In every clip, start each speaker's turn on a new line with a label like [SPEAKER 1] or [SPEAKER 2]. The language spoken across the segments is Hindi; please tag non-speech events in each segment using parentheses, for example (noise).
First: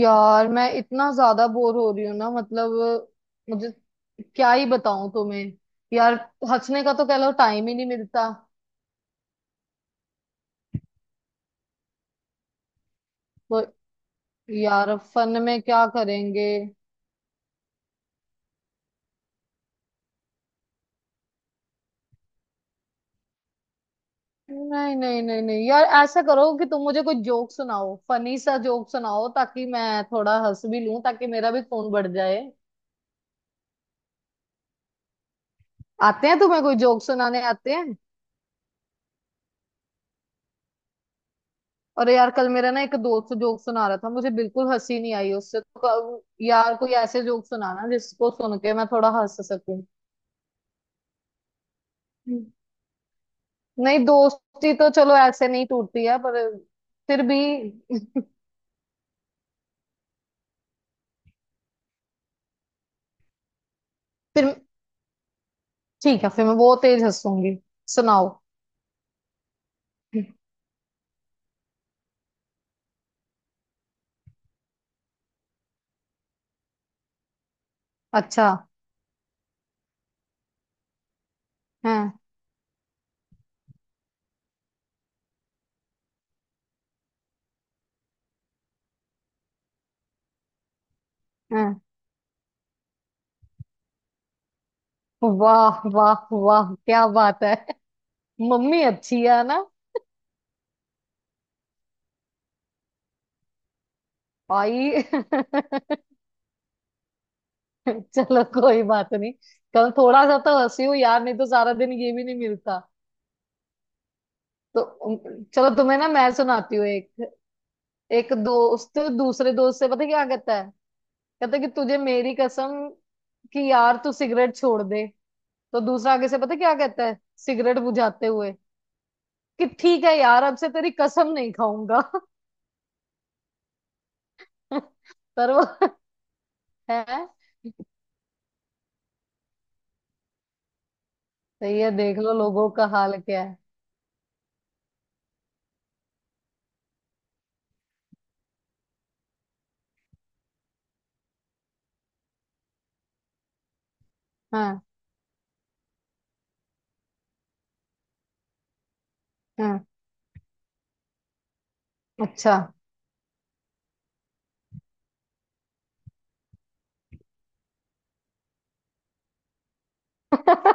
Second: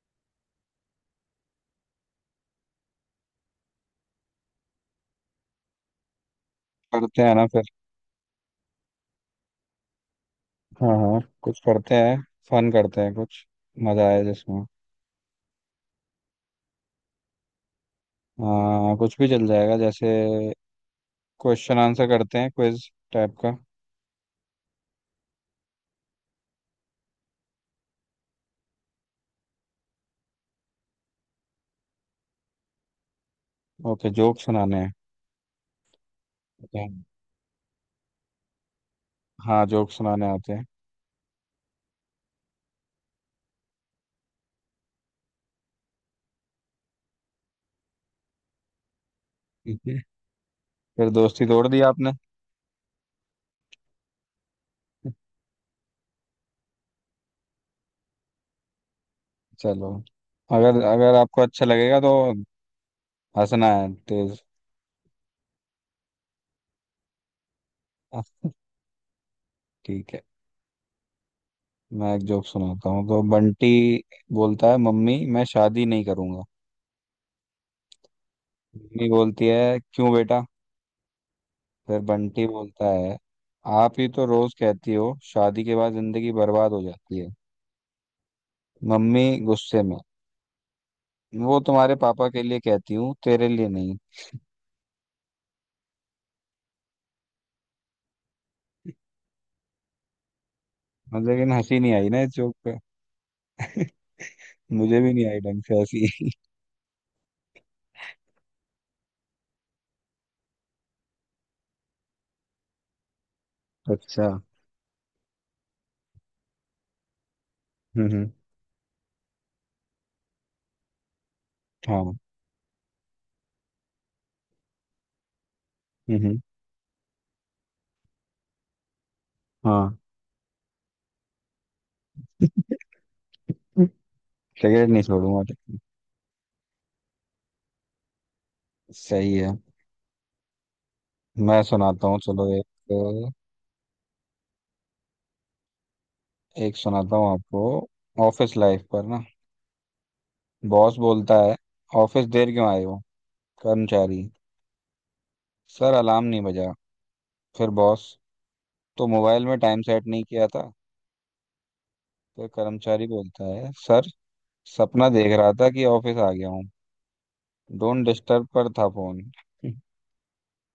[SPEAKER 1] यार मैं इतना ज्यादा बोर हो रही हूँ ना। मतलब मुझे क्या ही बताऊं तुम्हें यार। हंसने का तो कह
[SPEAKER 2] करते
[SPEAKER 1] लो,
[SPEAKER 2] हैं ना
[SPEAKER 1] टाइम
[SPEAKER 2] फिर।
[SPEAKER 1] ही नहीं मिलता।
[SPEAKER 2] हाँ हाँ, कुछ करते हैं। फन करते हैं कुछ।
[SPEAKER 1] तो
[SPEAKER 2] मजा आए जिसमें।
[SPEAKER 1] यार अब फन में क्या करेंगे?
[SPEAKER 2] हाँ कुछ भी चल जाएगा। जैसे क्वेश्चन आंसर करते हैं, क्विज टाइप का।
[SPEAKER 1] नहीं नहीं नहीं नहीं यार, ऐसा करो कि तुम मुझे कोई जोक सुनाओ, फनी सा जोक सुनाओ ताकि मैं थोड़ा हंस भी लूं, ताकि मेरा भी खून बढ़ जाए।
[SPEAKER 2] ओके, जोक सुनाने हैं।
[SPEAKER 1] आते हैं तुम्हें? कोई
[SPEAKER 2] Okay.
[SPEAKER 1] जोक सुनाने आते हैं?
[SPEAKER 2] हाँ जोक सुनाने आते हैं।
[SPEAKER 1] अरे यार, कल मेरा ना एक दोस्त जोक सुना रहा था, मुझे बिल्कुल हंसी नहीं आई उससे तो। यार कोई ऐसे जोक सुनाना जिसको सुन के मैं थोड़ा हंस
[SPEAKER 2] ठीक
[SPEAKER 1] सकूं।
[SPEAKER 2] है। फिर दोस्ती तोड़ दी आपने।
[SPEAKER 1] हम्म। नहीं, दोस्ती तो चलो ऐसे नहीं टूटती है, पर फिर भी।
[SPEAKER 2] चलो अगर अगर आपको अच्छा लगेगा तो हंसना है तेज।
[SPEAKER 1] फिर ठीक है, फिर मैं वो तेज हंसूंगी। सुनाओ।
[SPEAKER 2] ठीक है। मैं एक जोक सुनाता हूँ। तो बंटी बोलता है मम्मी मैं शादी नहीं करूंगा।
[SPEAKER 1] अच्छा।
[SPEAKER 2] मम्मी बोलती है क्यों बेटा। फिर
[SPEAKER 1] हाँ,
[SPEAKER 2] बंटी बोलता है आप ही तो रोज कहती हो शादी के बाद जिंदगी बर्बाद हो जाती है। मम्मी गुस्से में, वो
[SPEAKER 1] हाँ।
[SPEAKER 2] तुम्हारे पापा के लिए कहती हूँ तेरे लिए नहीं।
[SPEAKER 1] वाह वाह वाह, क्या बात है। मम्मी अच्छी है ना।
[SPEAKER 2] मतलब लेकिन हंसी नहीं आई ना इस जोक पे। (laughs) मुझे
[SPEAKER 1] आई।
[SPEAKER 2] भी नहीं आई ढंग से
[SPEAKER 1] (laughs)
[SPEAKER 2] हंसी।
[SPEAKER 1] चलो कोई बात नहीं। कल थोड़ा सा तो हंसी हूँ यार, नहीं तो सारा दिन ये भी नहीं मिलता।
[SPEAKER 2] (laughs) अच्छा।
[SPEAKER 1] तो चलो तुम्हें ना मैं सुनाती हूँ एक।
[SPEAKER 2] हम्म हम्म,
[SPEAKER 1] एक दोस्त दूसरे दोस्त से पता क्या कहता है? कहता है कि तुझे
[SPEAKER 2] हाँ।
[SPEAKER 1] मेरी कसम, कि यार तू सिगरेट छोड़ दे। तो दूसरा
[SPEAKER 2] हम्म
[SPEAKER 1] आगे से
[SPEAKER 2] हम्म,
[SPEAKER 1] पता क्या कहता है? सिगरेट बुझाते हुए कि
[SPEAKER 2] हाँ।
[SPEAKER 1] ठीक है यार, अब से तेरी कसम नहीं खाऊंगा। (laughs)
[SPEAKER 2] सिगरेट नहीं छोड़ूंगा
[SPEAKER 1] पर वो
[SPEAKER 2] लेकिन।
[SPEAKER 1] (laughs) है।
[SPEAKER 2] सही है। मैं
[SPEAKER 1] सही है।
[SPEAKER 2] सुनाता हूँ
[SPEAKER 1] देख लो
[SPEAKER 2] चलो एक।
[SPEAKER 1] लोगों का हाल क्या है।
[SPEAKER 2] एक सुनाता हूँ आपको। ऑफिस लाइफ पर ना, बॉस बोलता है ऑफिस देर क्यों आए हो। कर्मचारी,
[SPEAKER 1] हाँ
[SPEAKER 2] सर अलार्म नहीं बजा। फिर बॉस, तो मोबाइल में टाइम
[SPEAKER 1] हाँ।
[SPEAKER 2] सेट नहीं किया था। फिर
[SPEAKER 1] अच्छा।
[SPEAKER 2] कर्मचारी बोलता है सर, सपना देख रहा था कि ऑफिस आ गया हूँ, डोंट डिस्टर्ब पर था फोन। (laughs)
[SPEAKER 1] (laughs)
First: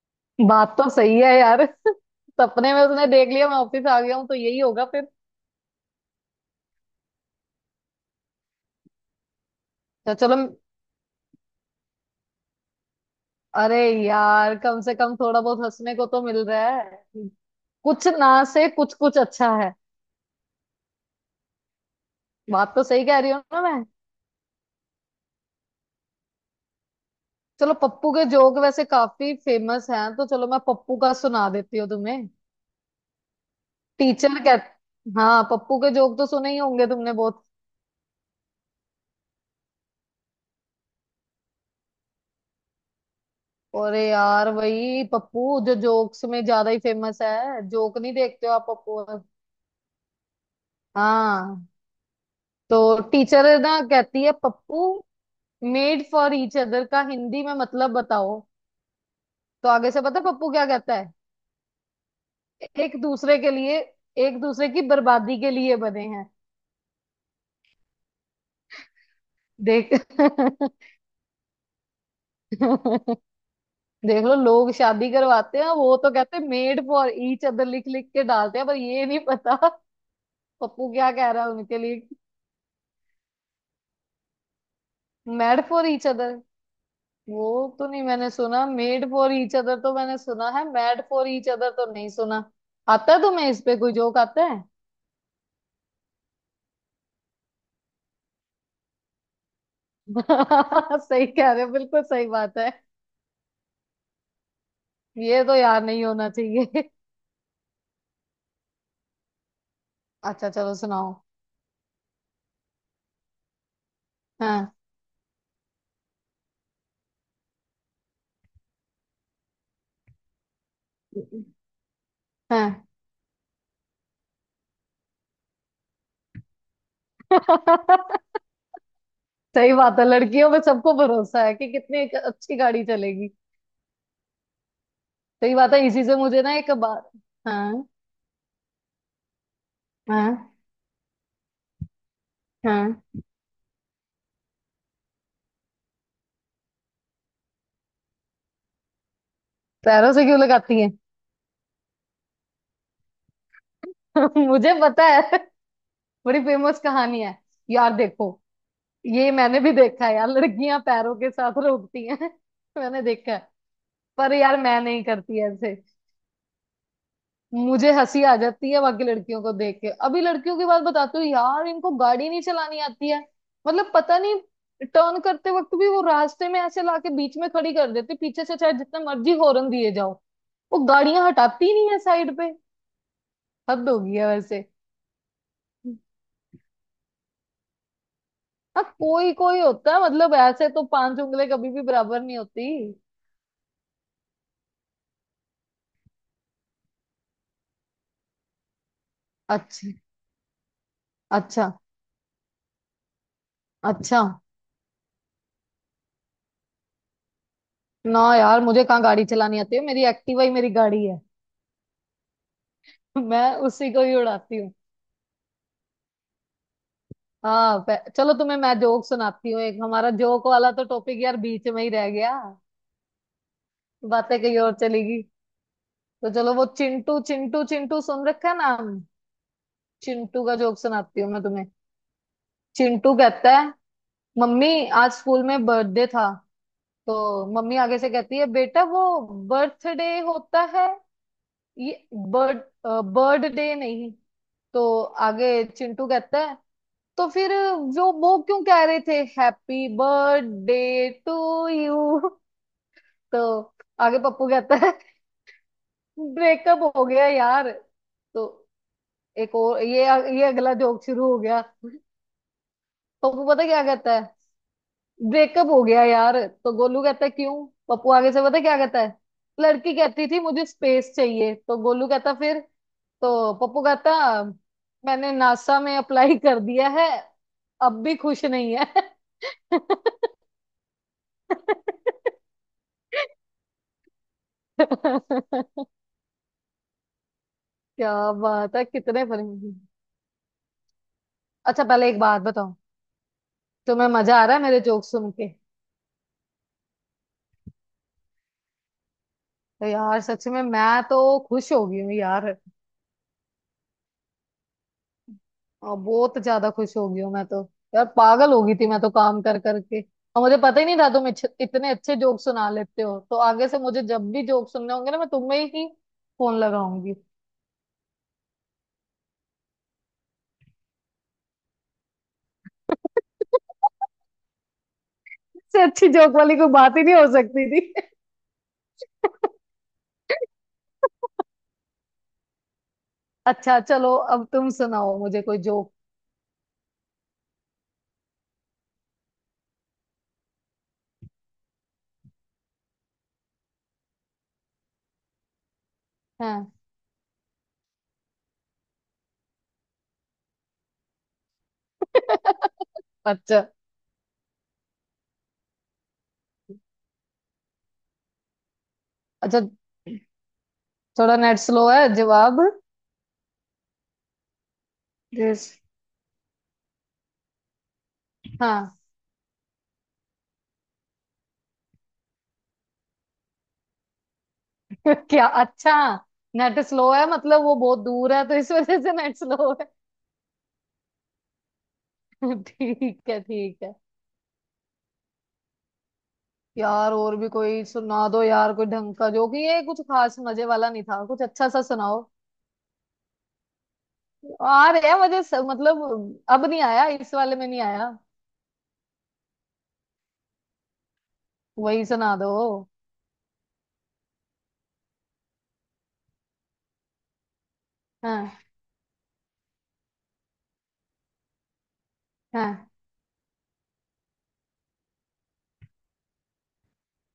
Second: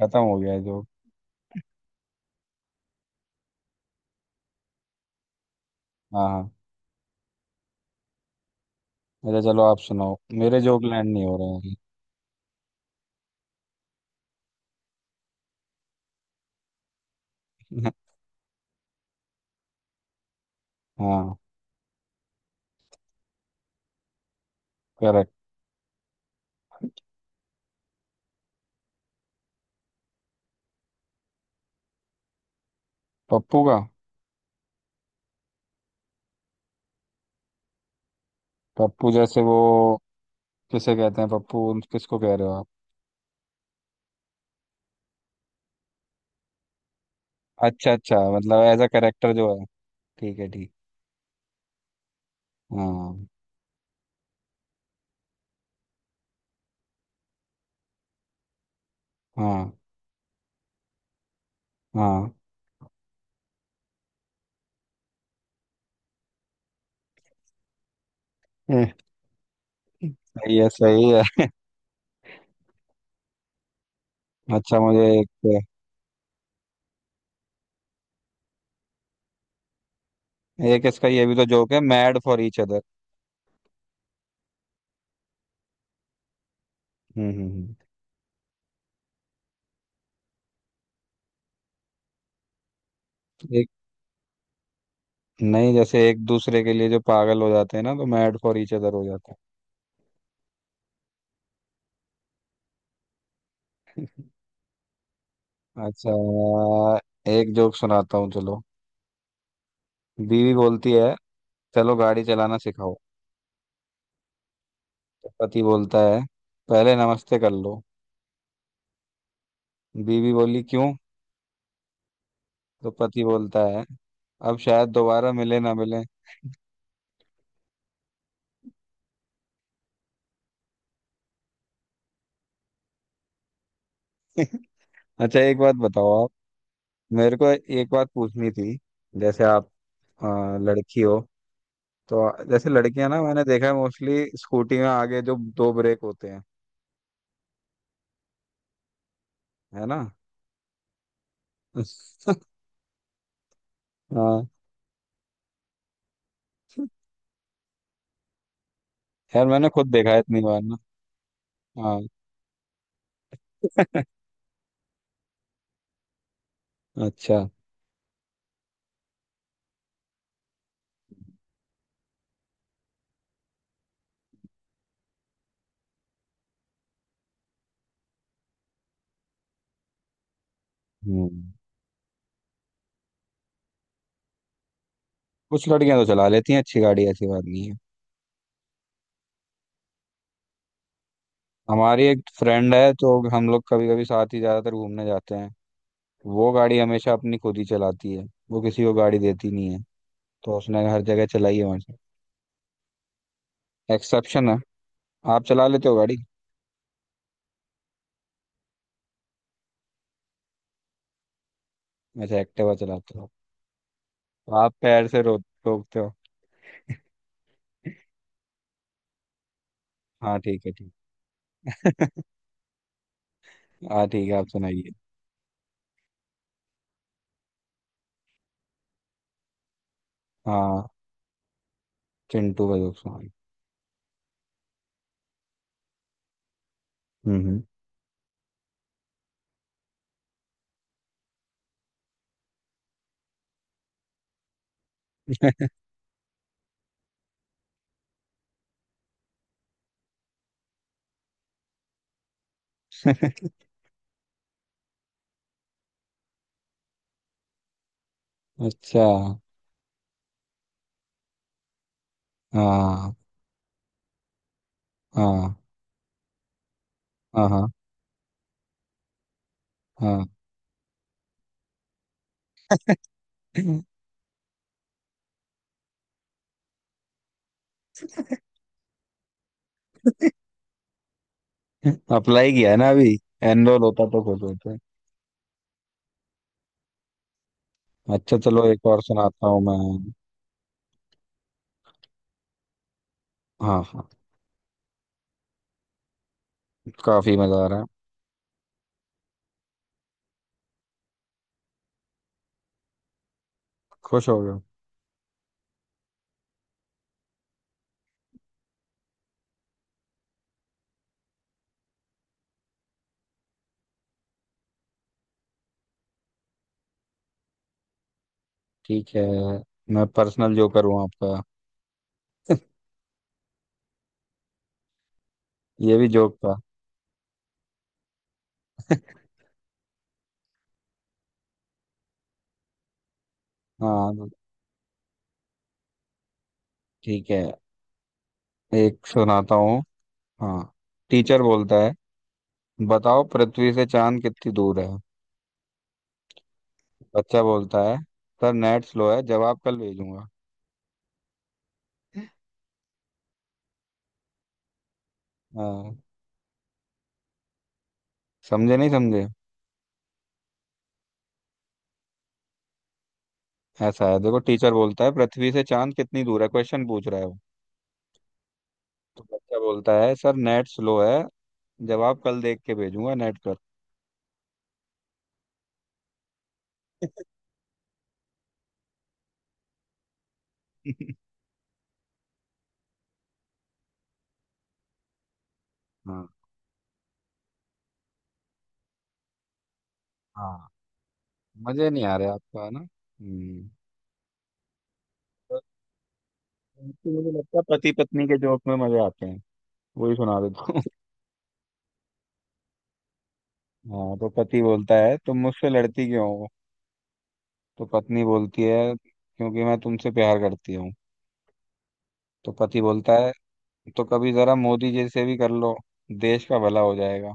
[SPEAKER 2] खत्म हो गया
[SPEAKER 1] बात
[SPEAKER 2] जोक।
[SPEAKER 1] तो सही है यार। (laughs) सपने में उसने देख लिया मैं ऑफिस आ गया हूँ, तो यही होगा।
[SPEAKER 2] हाँ हाँ। अच्छा चलो आप
[SPEAKER 1] तो
[SPEAKER 2] सुनाओ।
[SPEAKER 1] चलो।
[SPEAKER 2] मेरे जोक लैंड नहीं हो रहे
[SPEAKER 1] अरे यार कम से कम थोड़ा बहुत हंसने को तो मिल रहा है।
[SPEAKER 2] हैं।
[SPEAKER 1] कुछ ना से कुछ, कुछ अच्छा है।
[SPEAKER 2] (laughs) हाँ,
[SPEAKER 1] बात तो सही कह रही हूँ ना मैं?
[SPEAKER 2] करेक्ट।
[SPEAKER 1] चलो, पप्पू के जोक वैसे काफी फेमस हैं, तो चलो मैं पप्पू का सुना देती हूँ तुम्हें।
[SPEAKER 2] पप्पू का?
[SPEAKER 1] टीचर कह, हाँ पप्पू के जोक तो सुने ही होंगे तुमने बहुत।
[SPEAKER 2] पप्पू जैसे वो, किसे कहते हैं पप्पू, किसको कह रहे हो आप?
[SPEAKER 1] अरे यार, वही पप्पू जो जोक्स में ज्यादा ही फेमस है।
[SPEAKER 2] अच्छा
[SPEAKER 1] जोक नहीं
[SPEAKER 2] अच्छा,
[SPEAKER 1] देखते हो
[SPEAKER 2] मतलब
[SPEAKER 1] आप
[SPEAKER 2] एज अ
[SPEAKER 1] पप्पू?
[SPEAKER 2] करेक्टर जो है। ठीक है ठीक।
[SPEAKER 1] हाँ तो
[SPEAKER 2] हाँ
[SPEAKER 1] टीचर ना कहती है, Pappu made for each other का हिंदी में मतलब बताओ। तो
[SPEAKER 2] हाँ
[SPEAKER 1] आगे से पता है पप्पू क्या कहता है?
[SPEAKER 2] हाँ।
[SPEAKER 1] एक दूसरे के लिए, एक दूसरे की बर्बादी के लिए बने हैं।
[SPEAKER 2] (laughs) हम्म,
[SPEAKER 1] देख।
[SPEAKER 2] सही है
[SPEAKER 1] (laughs)
[SPEAKER 2] सही है।
[SPEAKER 1] देख लो, लोग
[SPEAKER 2] अच्छा मुझे
[SPEAKER 1] शादी
[SPEAKER 2] एक,
[SPEAKER 1] करवाते हैं वो तो कहते हैं मेड फॉर ईच अदर, लिख लिख के डालते हैं, पर ये नहीं पता। (laughs)
[SPEAKER 2] एक
[SPEAKER 1] पप्पू
[SPEAKER 2] इसका
[SPEAKER 1] क्या
[SPEAKER 2] ये
[SPEAKER 1] कह
[SPEAKER 2] भी
[SPEAKER 1] रहा
[SPEAKER 2] तो
[SPEAKER 1] है
[SPEAKER 2] जोक
[SPEAKER 1] उनके
[SPEAKER 2] है,
[SPEAKER 1] लिए।
[SPEAKER 2] Mad for each other.
[SPEAKER 1] Mad for each other.
[SPEAKER 2] हम्म हम्म हम्म।
[SPEAKER 1] वो तो नहीं मैंने सुना, मेड फॉर ईच अदर तो मैंने सुना है, मैड फॉर ईच अदर तो नहीं सुना। आता है तुम्हें? इस
[SPEAKER 2] एक
[SPEAKER 1] पे कोई जोक आता है?
[SPEAKER 2] नहीं, जैसे एक दूसरे के लिए जो पागल हो जाते हैं ना तो मैड फॉर ईच अदर हो जाते
[SPEAKER 1] (laughs) सही कह रहे हो, बिल्कुल सही बात है। ये तो यार
[SPEAKER 2] हैं।
[SPEAKER 1] नहीं
[SPEAKER 2] अच्छा
[SPEAKER 1] होना चाहिए।
[SPEAKER 2] एक जोक सुनाता हूँ चलो।
[SPEAKER 1] अच्छा
[SPEAKER 2] बीवी
[SPEAKER 1] चलो,
[SPEAKER 2] बोलती है
[SPEAKER 1] सुनाओ।
[SPEAKER 2] चलो गाड़ी चलाना सिखाओ।
[SPEAKER 1] हाँ।
[SPEAKER 2] तो पति बोलता है पहले नमस्ते कर लो। बीवी बोली क्यों।
[SPEAKER 1] हाँ।
[SPEAKER 2] तो पति बोलता है अब शायद दोबारा मिले ना मिले।
[SPEAKER 1] (laughs) सही बात है, लड़कियों में सबको भरोसा है कि कितनी एक अच्छी गाड़ी चलेगी।
[SPEAKER 2] (laughs) अच्छा
[SPEAKER 1] सही
[SPEAKER 2] एक
[SPEAKER 1] बात
[SPEAKER 2] बात
[SPEAKER 1] है। इसी
[SPEAKER 2] बताओ
[SPEAKER 1] से
[SPEAKER 2] आप।
[SPEAKER 1] मुझे ना एक बार।
[SPEAKER 2] मेरे को
[SPEAKER 1] हाँ।
[SPEAKER 2] एक बात पूछनी थी। जैसे आप
[SPEAKER 1] हाँ।
[SPEAKER 2] लड़की हो तो, जैसे
[SPEAKER 1] हाँ,
[SPEAKER 2] लड़कियां ना मैंने देखा है मोस्टली स्कूटी में आगे जो दो ब्रेक होते हैं, है ना।
[SPEAKER 1] पैरों से क्यों लगाती है?
[SPEAKER 2] (laughs) हाँ,
[SPEAKER 1] (laughs) मुझे पता है, बड़ी फेमस कहानी है यार, देखो। ये
[SPEAKER 2] यार
[SPEAKER 1] मैंने
[SPEAKER 2] मैंने
[SPEAKER 1] भी
[SPEAKER 2] खुद
[SPEAKER 1] देखा
[SPEAKER 2] देखा
[SPEAKER 1] है
[SPEAKER 2] है
[SPEAKER 1] यार,
[SPEAKER 2] इतनी बार ना।
[SPEAKER 1] लड़कियां पैरों के साथ
[SPEAKER 2] हाँ।
[SPEAKER 1] रोकती हैं। (laughs) मैंने देखा है। पर
[SPEAKER 2] (laughs)
[SPEAKER 1] यार मैं नहीं करती ऐसे।
[SPEAKER 2] अच्छा।
[SPEAKER 1] मुझे हंसी आ जाती है बाकी लड़कियों को देख के। अभी लड़कियों की बात बताती हूँ यार, इनको गाड़ी नहीं चलानी आती है। मतलब पता नहीं। टर्न करते वक्त भी वो रास्ते में ऐसे लाके बीच में खड़ी कर देती, पीछे से चाहे जितना मर्जी हॉर्न दिए जाओ। वो गाड़ियां
[SPEAKER 2] हम्म।
[SPEAKER 1] हटाती नहीं है साइड पे। हद हो गई है वैसे।
[SPEAKER 2] कुछ लड़कियां तो चला लेती हैं अच्छी गाड़ी, ऐसी बात नहीं है।
[SPEAKER 1] हाँ, कोई कोई होता है, मतलब ऐसे तो पांच उंगली कभी भी
[SPEAKER 2] हमारी
[SPEAKER 1] बराबर
[SPEAKER 2] एक
[SPEAKER 1] नहीं होती।
[SPEAKER 2] फ्रेंड है तो हम लोग कभी कभी साथ ही ज्यादातर घूमने जाते हैं। वो गाड़ी हमेशा अपनी खुद ही चलाती है। वो किसी को गाड़ी देती नहीं है।
[SPEAKER 1] अच्छा।
[SPEAKER 2] तो उसने हर जगह चलाई है
[SPEAKER 1] अच्छा।
[SPEAKER 2] वहां से।
[SPEAKER 1] अच्छा।
[SPEAKER 2] एक्सेप्शन है। आप चला लेते हो गाड़ी?
[SPEAKER 1] ना यार, मुझे कहाँ गाड़ी चलानी आती है, मेरी एक्टिवा ही मेरी गाड़ी है।
[SPEAKER 2] अच्छा एक्टिवा
[SPEAKER 1] (laughs)
[SPEAKER 2] चलाते हो।
[SPEAKER 1] मैं उसी को ही उड़ाती।
[SPEAKER 2] आप पैर से रो रोकते हो?
[SPEAKER 1] हाँ। चलो तुम्हें मैं जोक सुनाती हूँ एक, हमारा
[SPEAKER 2] हाँ
[SPEAKER 1] जोक
[SPEAKER 2] ठीक
[SPEAKER 1] वाला
[SPEAKER 2] है
[SPEAKER 1] तो
[SPEAKER 2] ठीक।
[SPEAKER 1] टॉपिक यार बीच में ही रह
[SPEAKER 2] (laughs)
[SPEAKER 1] गया।
[SPEAKER 2] हाँ ठीक है
[SPEAKER 1] बातें
[SPEAKER 2] आप
[SPEAKER 1] कहीं और
[SPEAKER 2] सुनाइए।
[SPEAKER 1] चलेगी। तो चलो, वो चिंटू चिंटू चिंटू सुन रखा है नाम? चिंटू का जोक
[SPEAKER 2] हाँ
[SPEAKER 1] सुनाती हूँ मैं तुम्हें।
[SPEAKER 2] चिंटू का जोक
[SPEAKER 1] चिंटू
[SPEAKER 2] सुनाइए।
[SPEAKER 1] कहता है, मम्मी आज स्कूल में बर्थडे था। तो
[SPEAKER 2] हम्म
[SPEAKER 1] मम्मी आगे से कहती है, बेटा वो बर्थडे होता है ये, बर्थ बर्थडे नहीं। तो आगे
[SPEAKER 2] हम्म।
[SPEAKER 1] चिंटू कहता है, तो फिर जो वो क्यों कह रहे थे हैप्पी बर्थडे टू यू? तो
[SPEAKER 2] (laughs)
[SPEAKER 1] आगे पप्पू कहता है, ब्रेकअप हो गया यार। तो
[SPEAKER 2] अच्छा।
[SPEAKER 1] एक और, ये अगला जोक शुरू हो गया।
[SPEAKER 2] हाँ
[SPEAKER 1] पप्पू पता क्या कहता है?
[SPEAKER 2] हाँ
[SPEAKER 1] ब्रेकअप हो गया यार। तो गोलू कहता है
[SPEAKER 2] हाँ
[SPEAKER 1] क्यों।
[SPEAKER 2] हाँ।
[SPEAKER 1] पप्पू आगे से पता क्या कहता है? लड़की कहती
[SPEAKER 2] हाँ
[SPEAKER 1] थी मुझे स्पेस चाहिए। तो गोलू कहता फिर? तो पप्पू कहता, मैंने नासा में अप्लाई कर दिया है, अब भी खुश नहीं है। (laughs)
[SPEAKER 2] अप्लाई किया है ना अभी, एनरोल होता तो खुश होते।
[SPEAKER 1] क्या
[SPEAKER 2] अच्छा चलो
[SPEAKER 1] बात है
[SPEAKER 2] एक और
[SPEAKER 1] कितने
[SPEAKER 2] सुनाता हूँ
[SPEAKER 1] फनी।
[SPEAKER 2] मैं।
[SPEAKER 1] अच्छा पहले एक बात बताओ,
[SPEAKER 2] हाँ
[SPEAKER 1] तुम्हें
[SPEAKER 2] हाँ,
[SPEAKER 1] मजा आ रहा है मेरे जोक सुन के?
[SPEAKER 2] काफी मजा आ रहा है।
[SPEAKER 1] तो यार सच में मैं तो खुश हो गई हूँ यार,
[SPEAKER 2] खुश हो गए?
[SPEAKER 1] और बहुत ज्यादा खुश हो गई हूँ मैं तो। यार पागल हो गई थी मैं तो काम कर करके, और मुझे पता ही नहीं था तुम इतने अच्छे जोक सुना लेते हो, तो आगे से मुझे जब भी जोक सुनने होंगे ना मैं तुम्हें ही फोन लगाऊंगी।
[SPEAKER 2] ठीक है, मैं पर्सनल जोकर हूँ आपका।
[SPEAKER 1] (laughs) इससे
[SPEAKER 2] ये भी
[SPEAKER 1] अच्छी जोक
[SPEAKER 2] जोक था।
[SPEAKER 1] वाली कोई बात ही नहीं हो सकती थी। (laughs) अच्छा चलो,
[SPEAKER 2] हाँ
[SPEAKER 1] अब तुम सुनाओ मुझे कोई जोक।
[SPEAKER 2] ठीक है, एक सुनाता हूँ। हाँ टीचर बोलता है बताओ पृथ्वी से चांद कितनी दूर है।
[SPEAKER 1] हाँ।
[SPEAKER 2] बच्चा बोलता है सर नेट स्लो है जवाब कल भेजूंगा।
[SPEAKER 1] (laughs) अच्छा।
[SPEAKER 2] हाँ। समझे नहीं समझे?
[SPEAKER 1] अच्छा, थोड़ा नेट स्लो है जवाब।
[SPEAKER 2] ऐसा है देखो, टीचर बोलता है पृथ्वी से
[SPEAKER 1] यस।
[SPEAKER 2] चांद कितनी दूर है, क्वेश्चन पूछ रहा है वो।
[SPEAKER 1] हाँ।
[SPEAKER 2] तो बच्चा बोलता है सर नेट स्लो है, जवाब कल देख के भेजूंगा नेट पर।
[SPEAKER 1] (laughs) क्या अच्छा, नेट स्लो है मतलब वो बहुत दूर है, तो इस वजह से नेट स्लो है।
[SPEAKER 2] (laughs)
[SPEAKER 1] (laughs) ठीक है ठीक है।
[SPEAKER 2] हाँ
[SPEAKER 1] यार और भी कोई सुना दो यार, कोई ढंग का, जो कि ये कुछ खास मजे
[SPEAKER 2] हाँ।
[SPEAKER 1] वाला नहीं था, कुछ अच्छा सा
[SPEAKER 2] मजे नहीं आ
[SPEAKER 1] सुनाओ।
[SPEAKER 2] रहे आपको है ना हम्म?
[SPEAKER 1] आ रहे हैं मुझे
[SPEAKER 2] तो
[SPEAKER 1] सब, मतलब अब नहीं आया,
[SPEAKER 2] तो मुझे
[SPEAKER 1] इस वाले
[SPEAKER 2] लगता है
[SPEAKER 1] में नहीं
[SPEAKER 2] पति
[SPEAKER 1] आया।
[SPEAKER 2] पत्नी के जोक में मजे आते हैं, वही सुना देता हूँ। (laughs)
[SPEAKER 1] वही सुना दो।
[SPEAKER 2] हाँ तो पति बोलता है तुम मुझसे लड़ती क्यों हो। तो पत्नी
[SPEAKER 1] हाँ
[SPEAKER 2] बोलती है क्योंकि मैं तुमसे प्यार करती हूँ। तो पति
[SPEAKER 1] हाँ।
[SPEAKER 2] बोलता है, तो कभी जरा मोदी जी से भी कर लो, देश का भला हो जाएगा।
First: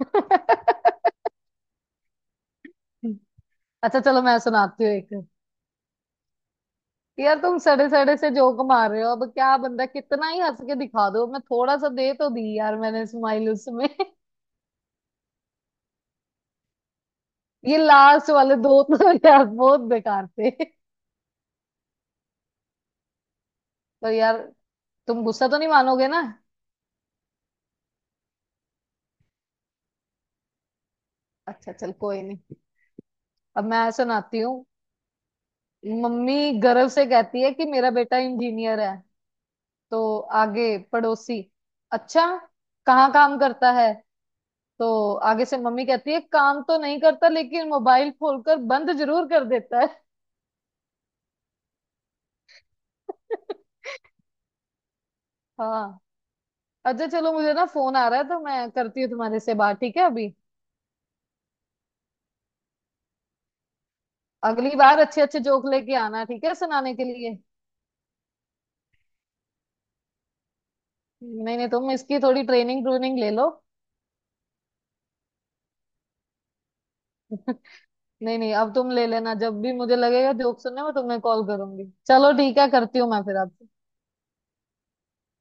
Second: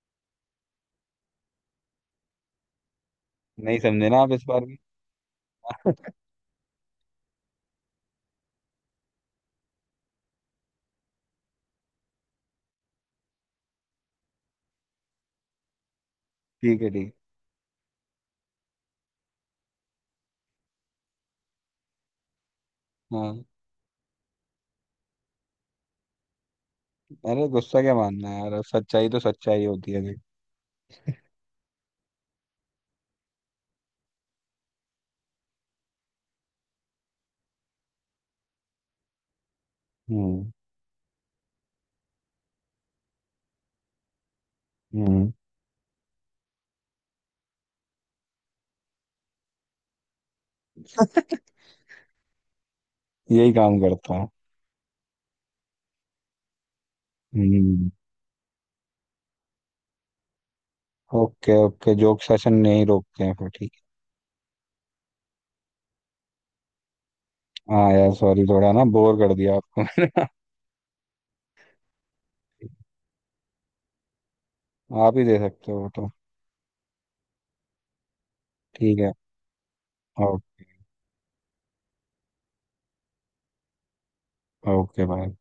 [SPEAKER 1] (laughs)
[SPEAKER 2] नहीं
[SPEAKER 1] अच्छा
[SPEAKER 2] समझे ना
[SPEAKER 1] चलो
[SPEAKER 2] आप
[SPEAKER 1] मैं
[SPEAKER 2] इस बार भी।
[SPEAKER 1] सुनाती हूँ एक।
[SPEAKER 2] (laughs)
[SPEAKER 1] यार तुम सड़े सड़े से जोक मार रहे हो, अब क्या बंदा कितना ही हंस के दिखा दो, मैं थोड़ा सा दे तो दी यार मैंने स्माइल उसमें।
[SPEAKER 2] ठीक है ठीक।
[SPEAKER 1] ये लास्ट वाले दो तो (laughs) यार बहुत बेकार थे।
[SPEAKER 2] हाँ,
[SPEAKER 1] तो यार तुम गुस्सा तो नहीं मानोगे ना?
[SPEAKER 2] अरे गुस्सा क्या मानना है यार, सच्चाई तो सच्चाई होती है देख।
[SPEAKER 1] अच्छा चल, कोई नहीं। अब मैं सुनाती हूँ। मम्मी गर्व से कहती है कि मेरा बेटा इंजीनियर है। तो
[SPEAKER 2] हम्म।
[SPEAKER 1] आगे पड़ोसी। अच्छा, कहाँ काम करता है? तो
[SPEAKER 2] हम्म,
[SPEAKER 1] आगे से मम्मी कहती है, काम तो नहीं करता लेकिन मोबाइल खोलकर बंद जरूर कर देता है।
[SPEAKER 2] यही काम
[SPEAKER 1] (laughs)
[SPEAKER 2] करता है।
[SPEAKER 1] हाँ। अच्छा चलो, मुझे ना
[SPEAKER 2] हम्म।
[SPEAKER 1] फोन आ रहा है, तो मैं करती हूँ तुम्हारे से बात, ठीक है अभी?
[SPEAKER 2] ओके ओके, जोक सेशन नहीं रोकते हैं फिर ठीक
[SPEAKER 1] अगली बार अच्छे अच्छे जोक लेके आना, ठीक है, सुनाने के लिए।
[SPEAKER 2] है। हाँ यार सॉरी थोड़ा ना बोर कर दिया आपको मैंने।
[SPEAKER 1] नहीं नहीं, तुम इसकी थोड़ी ट्रेनिंग ट्रूनिंग ले लो।
[SPEAKER 2] (laughs) आप ही दे सकते हो वो तो।
[SPEAKER 1] (laughs) नहीं नहीं, अब तुम
[SPEAKER 2] ठीक
[SPEAKER 1] ले
[SPEAKER 2] है।
[SPEAKER 1] लेना, जब भी मुझे लगेगा जोक
[SPEAKER 2] ओके।
[SPEAKER 1] सुनने में तुम्हें कॉल करूंगी। चलो ठीक है, करती हूँ मैं फिर आपसे।
[SPEAKER 2] Okay bye.